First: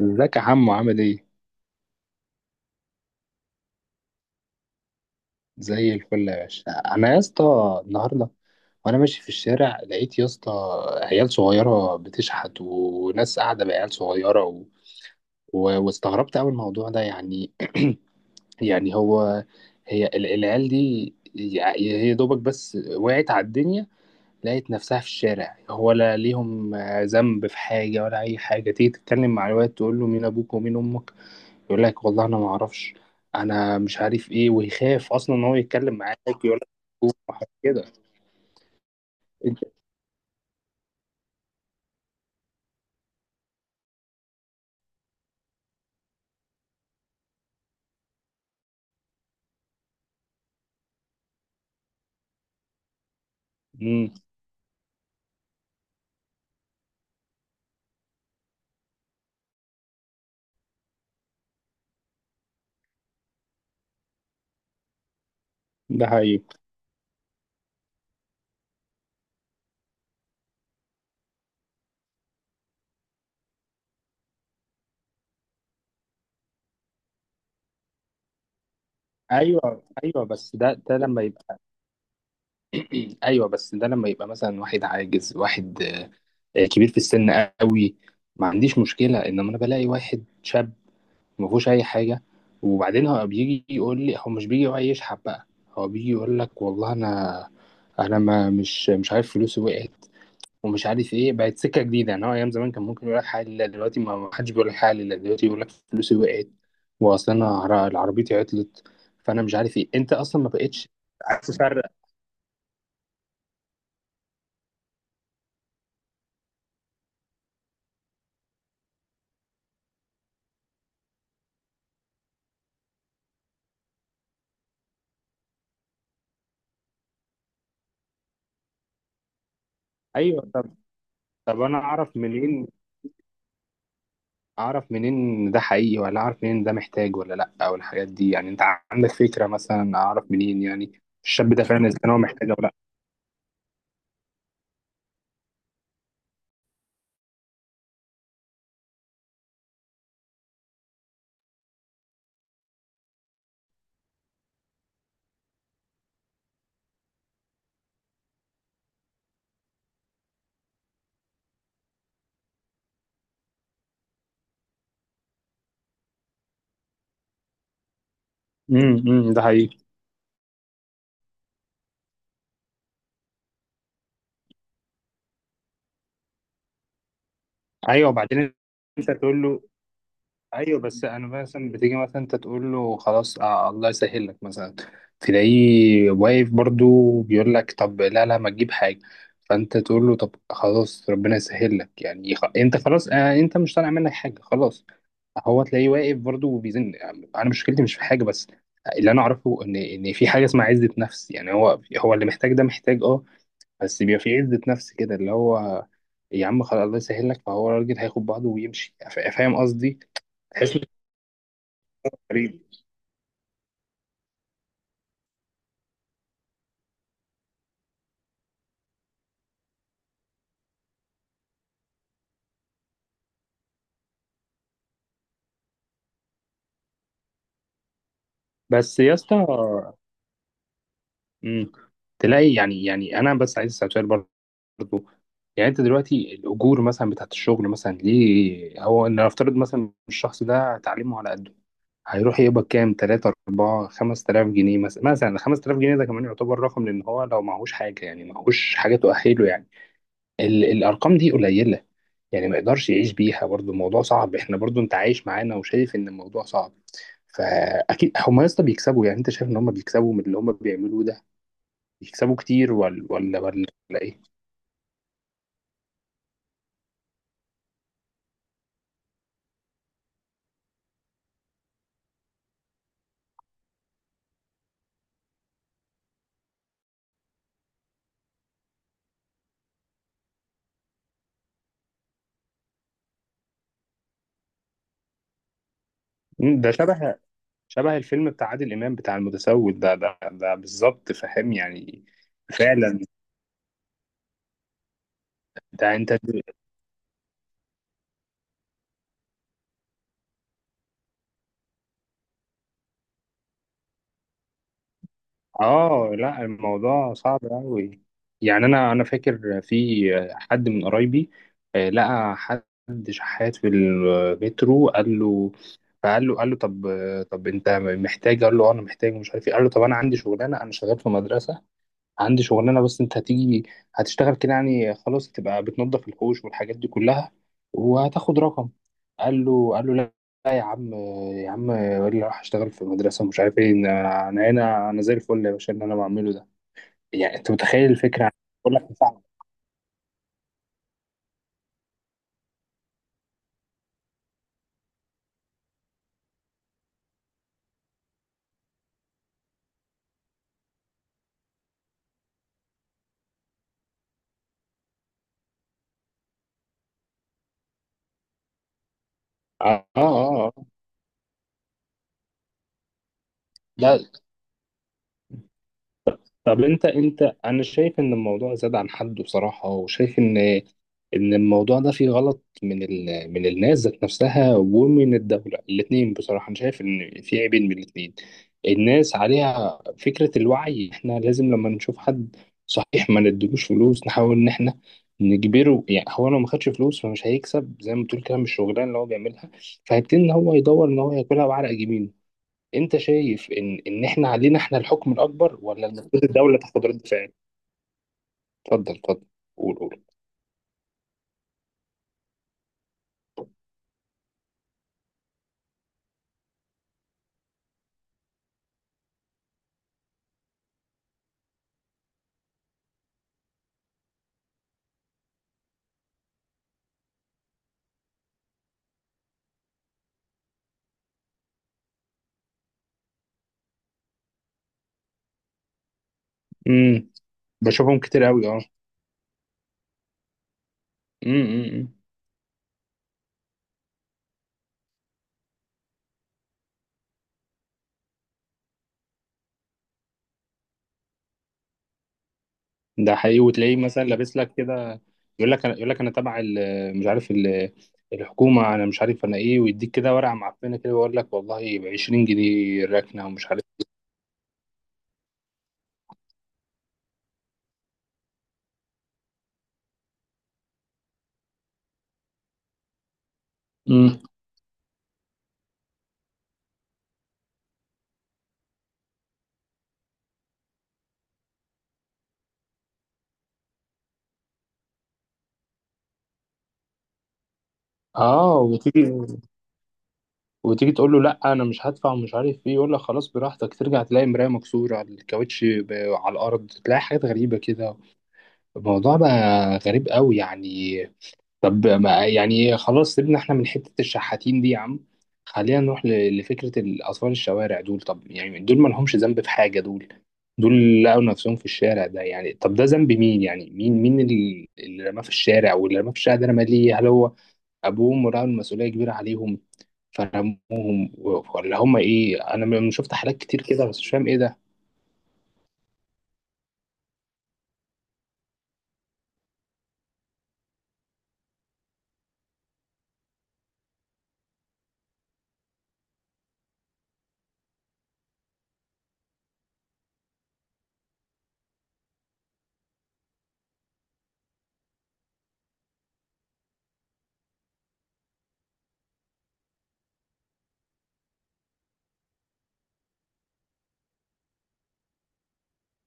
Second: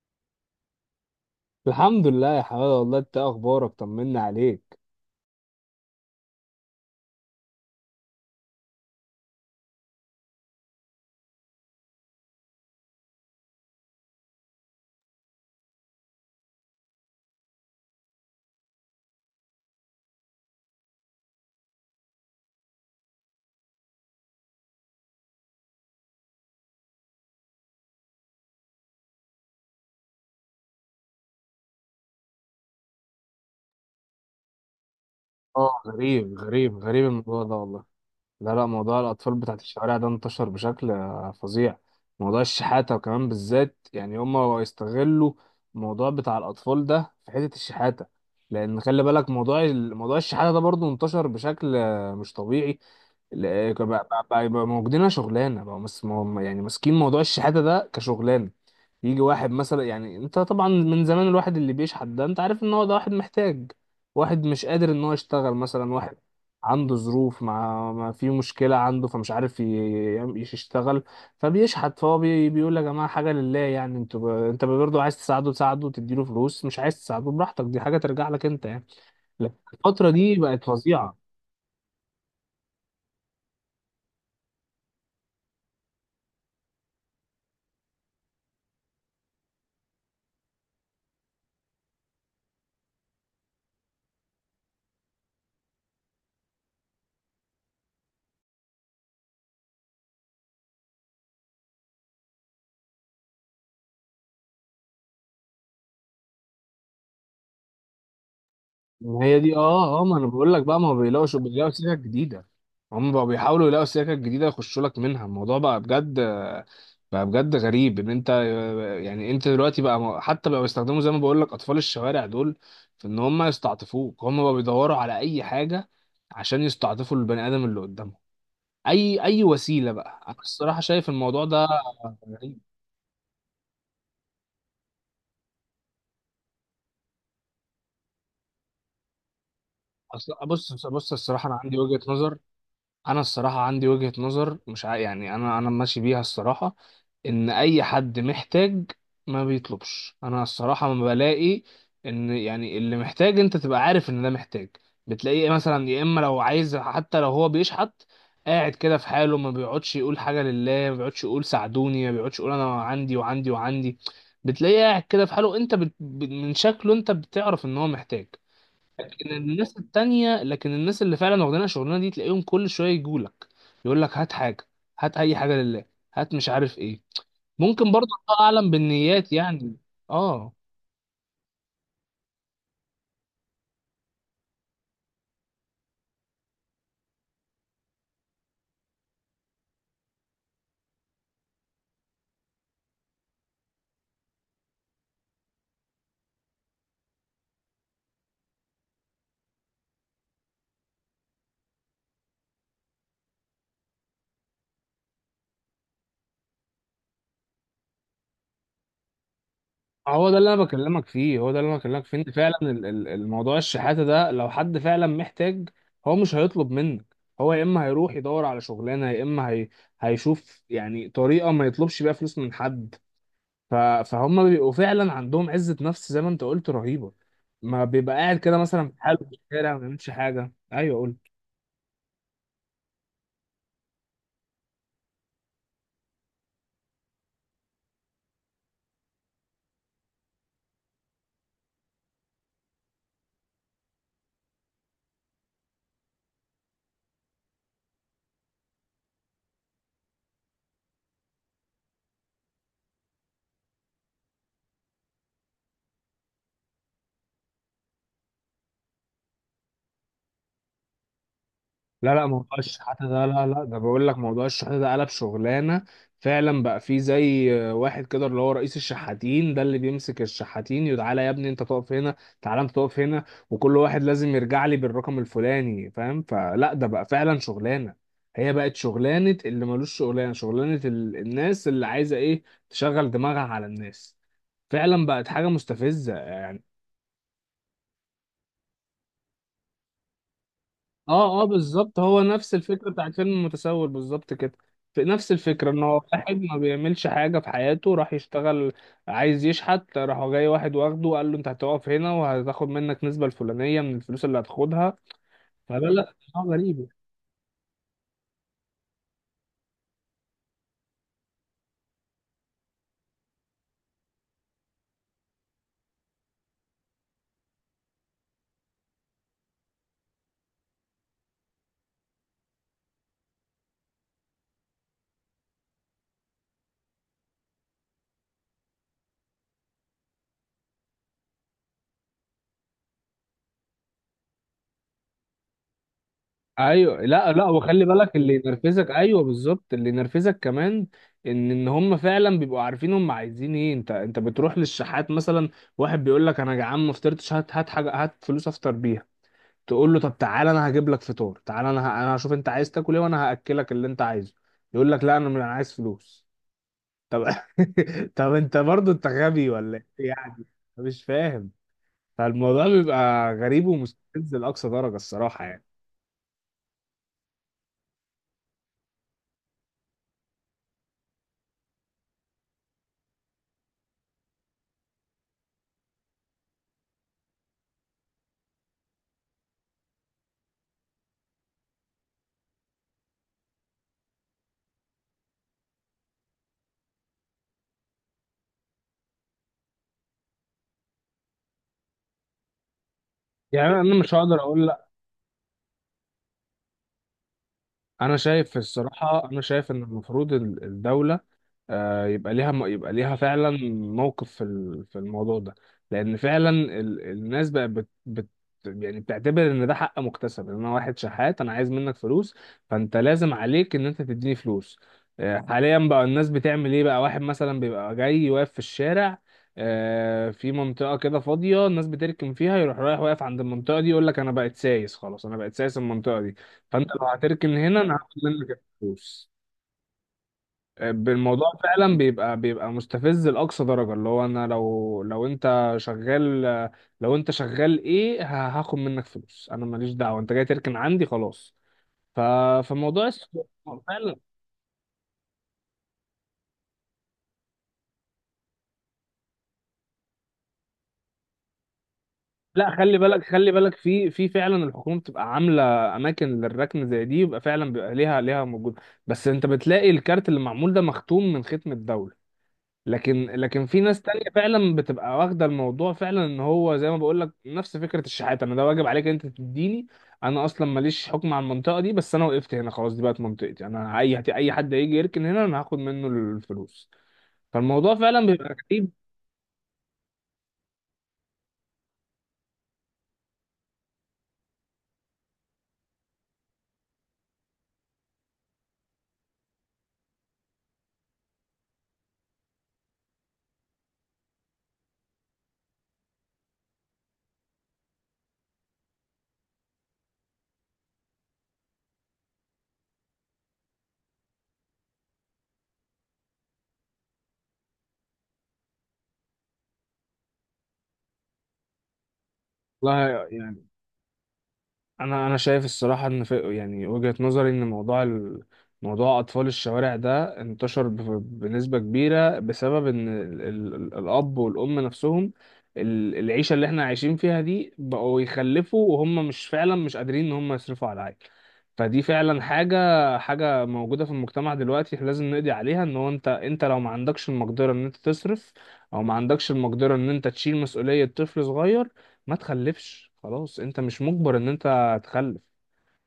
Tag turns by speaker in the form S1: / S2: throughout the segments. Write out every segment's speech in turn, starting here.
S1: ازيك يا حمو، عامل ايه؟
S2: الحمد لله يا حماده، والله انت إيه اخبارك؟ طمنا عليك.
S1: زي الفل يا باشا. انا يا اسطى النهارده وانا ماشي في الشارع لقيت، يا اسطى، عيال صغيره بتشحت، وناس قاعده بعيال صغيره، و... واستغربت قوي الموضوع ده يعني. يعني هو، هي العيال دي هي دوبك بس وقعت على الدنيا، لقيت نفسها في الشارع. هو لا ليهم ذنب في حاجه ولا اي حاجه. تيجي تتكلم مع الواد، تقول له مين ابوك ومين امك، يقول لك والله انا ما اعرفش، انا مش عارف ايه، ويخاف اصلا ان هو
S2: اه،
S1: يتكلم معاك.
S2: غريب
S1: يقول لك
S2: غريب غريب الموضوع
S1: وحاجات
S2: ده
S1: كده.
S2: والله. لا لا، موضوع الأطفال
S1: انت.
S2: بتاعت الشوارع ده انتشر بشكل فظيع. موضوع الشحاتة وكمان بالذات، يعني هما يستغلوا الموضوع بتاع الأطفال ده في حتة الشحاتة. لأن خلي بالك، موضوع الشحاتة ده برضه انتشر بشكل مش طبيعي. لا- بقى
S1: امم
S2: بقى- بقى بقى موجودين شغلانة، بقى يعني ماسكين موضوع الشحاتة ده كشغلانة. يجي واحد مثلا، يعني انت طبعا من زمان الواحد اللي بيشحت ده انت عارف ان هو ده واحد محتاج، واحد مش قادر ان هو يشتغل، مثلا
S1: ده
S2: واحد
S1: حقيقي.
S2: عنده ظروف، مع ما في مشكلة عنده فمش عارف يشتغل، فبيشحت. فهو بيقول يا جماعة حاجة لله. يعني انت برضه عايز تساعده تساعده وتديله فلوس، مش عايز تساعده براحتك، دي حاجة ترجع لك انت يعني. لكن
S1: ايوه
S2: الفترة
S1: ايوه،
S2: دي
S1: بس
S2: بقت
S1: ده
S2: فظيعة.
S1: لما يبقى. ايوه بس ده لما يبقى مثلا واحد عاجز، واحد كبير في السن قوي، ما عنديش مشكله. انما انا بلاقي واحد شاب ما فيهوش اي حاجه، وبعدين هو بيجي يقول لي، هو مش بيجي يقعد يشحب بقى، هو بيجي يقول لك والله انا، انا ما مش مش عارف فلوسي وقعت ومش عارف ايه. بقت سكه جديده يعني. هو ايام زمان كان ممكن يقول لك حاجه لله، دلوقتي ما حدش بيقول لك حاجه لله، دلوقتي يقول لك فلوسي وقعت، واصل انا عربيتي عطلت.
S2: ما هي
S1: فانا مش
S2: دي،
S1: عارف ايه،
S2: اه اه،
S1: انت
S2: ما انا
S1: اصلا ما
S2: بقول لك بقى، ما
S1: بقتش
S2: هو بيلاقوش،
S1: عارف
S2: بيلاقوا
S1: تفرق.
S2: سكك جديده. هم بقوا بيحاولوا يلاقوا سكك جديده يخشوا لك منها. الموضوع بقى بجد، بقى بجد غريب. ان انت يعني انت دلوقتي بقى حتى بقى بيستخدموا زي ما بقول لك اطفال الشوارع دول في ان هم يستعطفوك. هم بقى بيدوروا على اي حاجه عشان يستعطفوا البني ادم اللي قدامهم. اي اي وسيله بقى، انا
S1: ايوه. طب،
S2: الصراحه شايف الموضوع ده
S1: انا اعرف
S2: غريب.
S1: منين؟ اعرف منين إن ده حقيقي، ولا اعرف منين ده محتاج ولا لا، او الحاجات دي يعني؟ انت عندك فكره مثلا اعرف
S2: اصل
S1: منين
S2: بص
S1: يعني
S2: بص، الصراحه
S1: الشاب
S2: انا
S1: ده
S2: عندي
S1: فعلا اذا
S2: وجهه
S1: كان هو
S2: نظر،
S1: محتاج او لا؟
S2: انا الصراحه عندي وجهه نظر مش عا... يعني انا ماشي بيها الصراحه، ان اي حد محتاج ما بيطلبش. انا الصراحه ما بلاقي ان يعني اللي محتاج انت تبقى عارف ان ده محتاج. بتلاقيه مثلا، يا اما لو عايز حتى لو هو بيشحت، قاعد كده في حاله، ما بيقعدش يقول حاجه لله، ما بيقعدش يقول ساعدوني، ما بيقعدش يقول انا عندي وعندي وعندي. بتلاقيه قاعد كده في حاله، انت من شكله انت بتعرف ان هو محتاج.
S1: أمم، ده حقيقي.
S2: لكن الناس اللي فعلا واخدين الشغلانه دي، تلاقيهم كل شويه يجولك، يقول لك هات حاجه، هات اي حاجه لله، هات مش عارف ايه. ممكن برضه
S1: ايوه
S2: الله
S1: وبعدين
S2: اعلم
S1: انت
S2: بالنيات
S1: تقول له؟
S2: يعني. اه،
S1: ايوه بس انا مثلا بتيجي مثلا انت تقول له خلاص، الله يسهل لك مثلا، تلاقيه واقف برضو بيقول لك، طب لا لا، ما تجيب حاجه. فانت تقول له طب خلاص، ربنا يسهل لك يعني، انت خلاص، انت مش طالع منك حاجه، خلاص. هو تلاقيه واقف برضو وبيزن. انا مشكلتي مش في حاجه، بس اللي انا اعرفه ان في حاجه اسمها عزه نفس. يعني هو هو اللي محتاج ده محتاج، اه، بس بيبقى في عزه نفس كده اللي هو، يا عم خلاص الله يسهل لك، فهو الراجل هياخد بعضه ويمشي. فاهم قصدي؟
S2: هو ده اللي انا
S1: تحس.
S2: بكلمك فيه، هو ده اللي انا بكلمك فيه. ان فعلا
S1: حبيبي.
S2: الموضوع الشحاته ده، لو حد فعلا محتاج هو مش هيطلب منك. هو يا اما هيروح يدور على شغلانه، يا اما هيشوف يعني طريقه ما يطلبش بيها فلوس من حد. ف... فهم بيبقوا فعلا عندهم عزه نفس زي ما انت قلت رهيبه. ما بيبقى قاعد كده مثلا
S1: بس
S2: في
S1: يا
S2: حاله في
S1: اسطى،
S2: الشارع ما بيعملش حاجه. ايوه قول.
S1: مم، تلاقي يعني انا بس عايز اسال سؤال برضه. يعني انت دلوقتي الاجور مثلا بتاعت الشغل مثلا، ليه هو ان نفترض مثلا الشخص ده تعليمه على قده، هيروح يقبض كام؟ 3، 4، 5000 جنيه مثلا، 5000 جنيه ده كمان يعتبر رقم، لان هو لو معهوش حاجه يعني، معهوش حاجه تؤهله يعني. الارقام دي قليله يعني، ما يقدرش يعيش بيها برضو، الموضوع صعب. احنا برضو، انت عايش معانا وشايف ان الموضوع صعب. فاكيد هم يا اسطى بيكسبوا. يعني انت شايف ان هم بيكسبوا من اللي هم بيعملوه ده،
S2: لا لا،
S1: بيكسبوا
S2: موضوع
S1: كتير
S2: الشحاتة ده، لا لا، ده
S1: ولا
S2: بقول لك
S1: ايه؟
S2: موضوع الشحاتة ده قلب شغلانة فعلا. بقى فيه زي واحد كده اللي هو رئيس الشحاتين ده، اللي بيمسك الشحاتين: يتعالى يا ابني انت تقف هنا، تعالى انت تقف هنا، وكل واحد لازم يرجع لي بالرقم الفلاني، فاهم؟ فلا ده بقى فعلا شغلانة، هي بقت شغلانة اللي ملوش شغلانة. شغلانة الناس اللي عايزة ايه تشغل دماغها على الناس. فعلا بقت حاجة مستفزة يعني.
S1: ده شبه، الفيلم بتاع عادل امام بتاع المتسول ده، بالظبط،
S2: اه اه،
S1: فاهم
S2: بالظبط،
S1: يعني.
S2: هو نفس الفكرة
S1: فعلا.
S2: بتاعت فيلم المتسول بالظبط كده. في نفس الفكرة ان
S1: ده
S2: هو
S1: انت.
S2: واحد ما بيعملش حاجة في حياته، راح يشتغل، عايز يشحت، راح جاي واحد واخده وقال له انت هتقف هنا وهتاخد منك نسبة الفلانية من الفلوس اللي هتاخدها. فلا
S1: اه
S2: لا
S1: لا،
S2: غريب.
S1: الموضوع صعب قوي. يعني انا فاكر في حد من قرايبي، لقى حد شحات في المترو، قال له طب، طب انت محتاج؟ قال له انا محتاج مش عارف ايه. قال له طب انا عندي شغلانه، انا شغال في مدرسه، عندي شغلانه، بس انت هتيجي هتشتغل كده يعني، خلاص تبقى بتنظف الحوش والحاجات دي كلها وهتاخد رقم. قال له لا، لا يا عم، يا عم اللي راح اشتغل في المدرسه مش عارف ايه، انا هنا، انا زي الفل يا باشا اللي انا بعمله ده.
S2: ايوه، لا
S1: يعني
S2: لا،
S1: انت
S2: وخلي
S1: متخيل
S2: بالك
S1: الفكره؟
S2: اللي
S1: بقول لك
S2: ينرفزك،
S1: اه،
S2: ايوه بالظبط، اللي ينرفزك كمان ان هم فعلا بيبقوا عارفين هم عايزين ايه. انت بتروح للشحات مثلا، واحد بيقول لك انا جعان ما فطرتش، هات هات حاجه، هات فلوس افطر بيها. تقول له طب تعالى انا هجيب لك فطار، تعالى انا هشوف انت عايز تاكل ايه وانا هاكلك اللي انت عايزه. يقول لك لا، انا مش- انا عايز فلوس. طب طب انت برضو انت غبي
S1: اه،
S2: ولا
S1: اه،
S2: ايه يعني؟
S1: آه.
S2: مش فاهم. فالموضوع بيبقى غريب
S1: لا.
S2: ومستفز لاقصى درجه الصراحه يعني.
S1: طب انت، انا شايف ان الموضوع زاد عن حده بصراحه، وشايف ان الموضوع ده فيه غلط من من الناس ذات نفسها ومن الدوله الاثنين بصراحه. انا شايف ان في عيبين من الاثنين. الناس عليها فكره الوعي، احنا لازم لما نشوف حد صحيح ما ندلوش فلوس، نحاول ان احنا نجبره. يعني هو لو ما خدش فلوس فمش هيكسب زي ما بتقول كده، مش الشغلانه اللي هو بيعملها، فهيبتدي ان هو يدور ان هو ياكلها بعرق جبينه. انت شايف
S2: يعني انا
S1: ان
S2: مش
S1: احنا
S2: هقدر
S1: علينا
S2: اقول
S1: احنا
S2: لا،
S1: الحكم الاكبر، ولا المفروض الدوله تاخد رد فعل؟
S2: انا شايف
S1: اتفضل اتفضل.
S2: الصراحه، انا شايف
S1: قول
S2: ان
S1: قول.
S2: المفروض الدوله يبقى ليها، يبقى ليها فعلا موقف في في الموضوع ده. لان فعلا الناس بقى بت يعني بتعتبر ان ده حق مكتسب، ان انا واحد شحات انا عايز منك فلوس، فانت لازم عليك ان انت تديني فلوس. حاليا بقى الناس بتعمل ايه بقى؟ واحد مثلا بيبقى جاي واقف في الشارع، في منطقة كده فاضية الناس بتركن فيها، يروح رايح واقف عند المنطقة دي يقول لك انا بقيت سايس، خلاص انا بقيت سايس المنطقة دي، فانت لو
S1: امم
S2: هتركن هنا انا
S1: بشوفهم
S2: هاخد
S1: كتير قوي،
S2: منك
S1: اه.
S2: الفلوس. بالموضوع
S1: امم
S2: فعلا بيبقى مستفز لأقصى درجة. اللي هو انا لو انت شغال، لو انت شغال ايه هاخد منك فلوس؟ انا ماليش دعوة، انت جاي تركن عندي خلاص. ف فموضوع
S1: ده
S2: الس-
S1: حقيقي. وتلاقيه مثلا
S2: فعلا،
S1: لابس لك كده، يقول لك انا تبع مش عارف الحكومه، انا مش عارف انا ايه، ويديك كده ورقه معفنه كده، ويقول لك والله ب 20
S2: لا
S1: جنيه
S2: خلي بالك،
S1: الركنه ومش
S2: خلي
S1: عارف.
S2: بالك في في فعلا الحكومة بتبقى عاملة اماكن للركن زي دي، يبقى فعلا بيبقى ليها، ليها موجود. بس انت بتلاقي الكارت اللي معمول ده مختوم من ختم الدولة. لكن في ناس
S1: امم
S2: تانية فعلا بتبقى واخدة الموضوع فعلا ان هو زي ما بقول لك نفس فكرة الشحات: انا ده واجب عليك انت تديني، انا اصلا ماليش حكم على المنطقة دي بس انا وقفت هنا خلاص، دي بقت منطقتي انا، اي اي حد هيجي يركن هنا انا هاخد منه الفلوس. فالموضوع فعلا بيبقى
S1: اه،
S2: غريب.
S1: وتيجي، تقول له لا، انا مش هدفع ومش عارف ايه، يقول لك خلاص براحتك. ترجع تلاقي مرايه مكسوره على الكاوتش، على الارض، تلاقي حاجات غريبه كده. الموضوع بقى غريب قوي يعني. طب ما يعني خلاص، سيبنا احنا من حتة الشحاتين دي يا عم، خلينا نروح لفكرة الأطفال الشوارع دول. طب يعني دول ما لهمش ذنب في حاجة. دول لقوا نفسهم في الشارع ده يعني. طب ده ذنب مين؟ يعني مين، اللي رماه في الشارع؟ واللي رماه في الشارع ده رماه ليه؟ هل هو أبوهم ورأوا المسؤولية كبيرة عليهم فرموهم، ولا هم إيه؟ أنا شفت
S2: والله
S1: حالات كتير كده بس مش فاهم إيه ده.
S2: انا شايف الصراحه ان في يعني وجهه نظري، ان موضوع موضوع اطفال الشوارع ده انتشر بنسبه كبيره بسبب ان الاب والام نفسهم، العيشه اللي احنا عايشين فيها دي بقوا يخلفوا وهم مش فعلا مش قادرين ان هم يصرفوا على العيل. فدي فعلا حاجه، حاجه موجوده في المجتمع دلوقتي إحنا لازم نقضي عليها. ان هو انت، لو ما عندكش المقدره ان انت تصرف، او ما عندكش المقدره ان انت تشيل مسؤوليه طفل صغير، ما تخلفش خلاص، انت مش مجبر ان انت هتخلف.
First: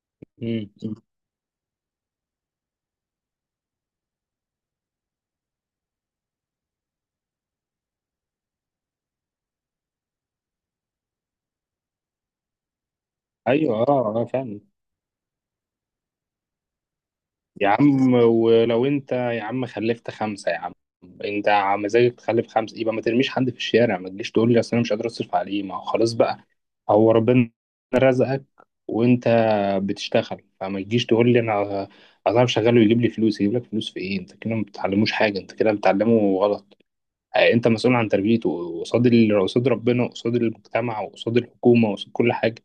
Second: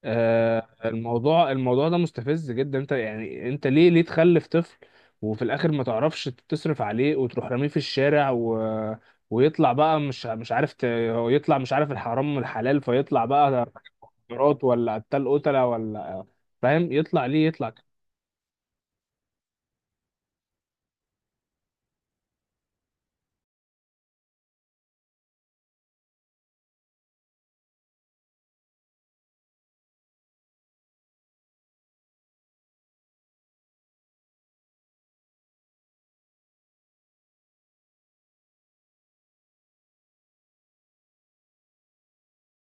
S1: مم.
S2: الموضوع، الموضوع ده مستفز جدا. انت يعني انت ليه تخلف طفل وفي الاخر ما تعرفش تصرف عليه وتروح راميه في الشارع ويطلع بقى مش عارف هو يطلع مش عارف الحرام من الحلال، فيطلع بقى ده
S1: أيوه، أه أه، فاهم.
S2: مخدرات، ولا قتال، قتلة، ولا، فاهم؟ يطلع ليه
S1: يا
S2: يطلع.
S1: عم، ولو انت يا عم خلفت خمسة يا عم، انت مزاجك تخلف خمسة، يبقى ما ترميش حد في الشارع. ما تجيش تقول لي اصل انا مش قادر اصرف عليه. ما هو خلاص بقى، هو ربنا رزقك، وانت بتشتغل، فما تجيش تقول لي انا، شغال ويجيب لي فلوس. يجيب لك فلوس في ايه؟ انت كده ما بتعلموش حاجة، انت كده بتعلمه غلط. اه، انت مسؤول عن تربيته، قصاد قصاد ربنا، قصاد المجتمع، وقصاد الحكومة، وقصاد كل حاجة.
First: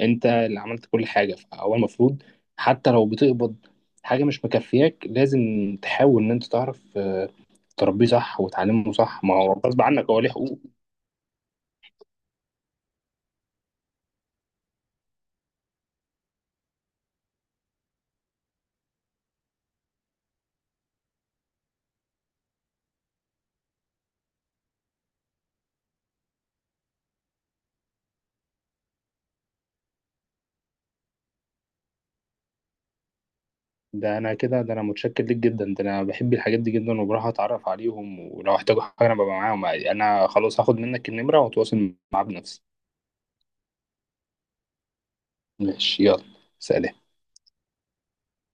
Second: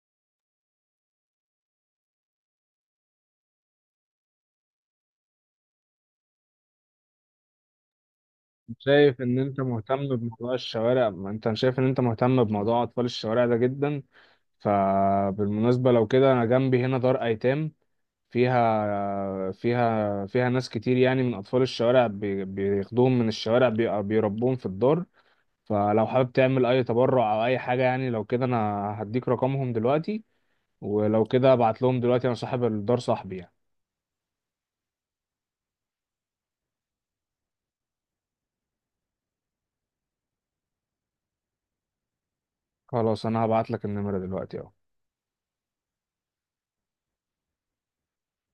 S1: انت اللي عملت كل حاجه، فهو المفروض حتى لو بتقبض حاجه مش مكفياك، لازم تحاول ان انت تعرف تربيه صح وتعلمه
S2: شايف
S1: صح، ما
S2: ان
S1: هو
S2: انت
S1: غصب عنك،
S2: مهتم
S1: هو ليه
S2: بموضوع
S1: حقوق.
S2: الشوارع، ما انت شايف ان انت مهتم بموضوع اطفال الشوارع ده جدا، فبالمناسبة لو كده انا جنبي هنا دار ايتام فيها ناس كتير يعني من اطفال الشوارع، بياخدوهم من الشوارع، بيربوهم في الدار. فلو حابب تعمل اي تبرع او اي حاجة يعني، لو كده انا هديك رقمهم دلوقتي، ولو كده ابعت لهم دلوقتي، انا صاحب الدار صاحبي يعني.
S1: ده انا متشكر ليك جدا، ده انا بحب الحاجات دي جدا، وبروح اتعرف عليهم، ولو احتاجوا حاجه انا ببقى معاهم. انا خلاص هاخد منك النمره واتواصل معاه بنفسي.
S2: خلاص انا هبعت لك النمرة دلوقتي اهو.
S1: ماشي، يلا. سلام.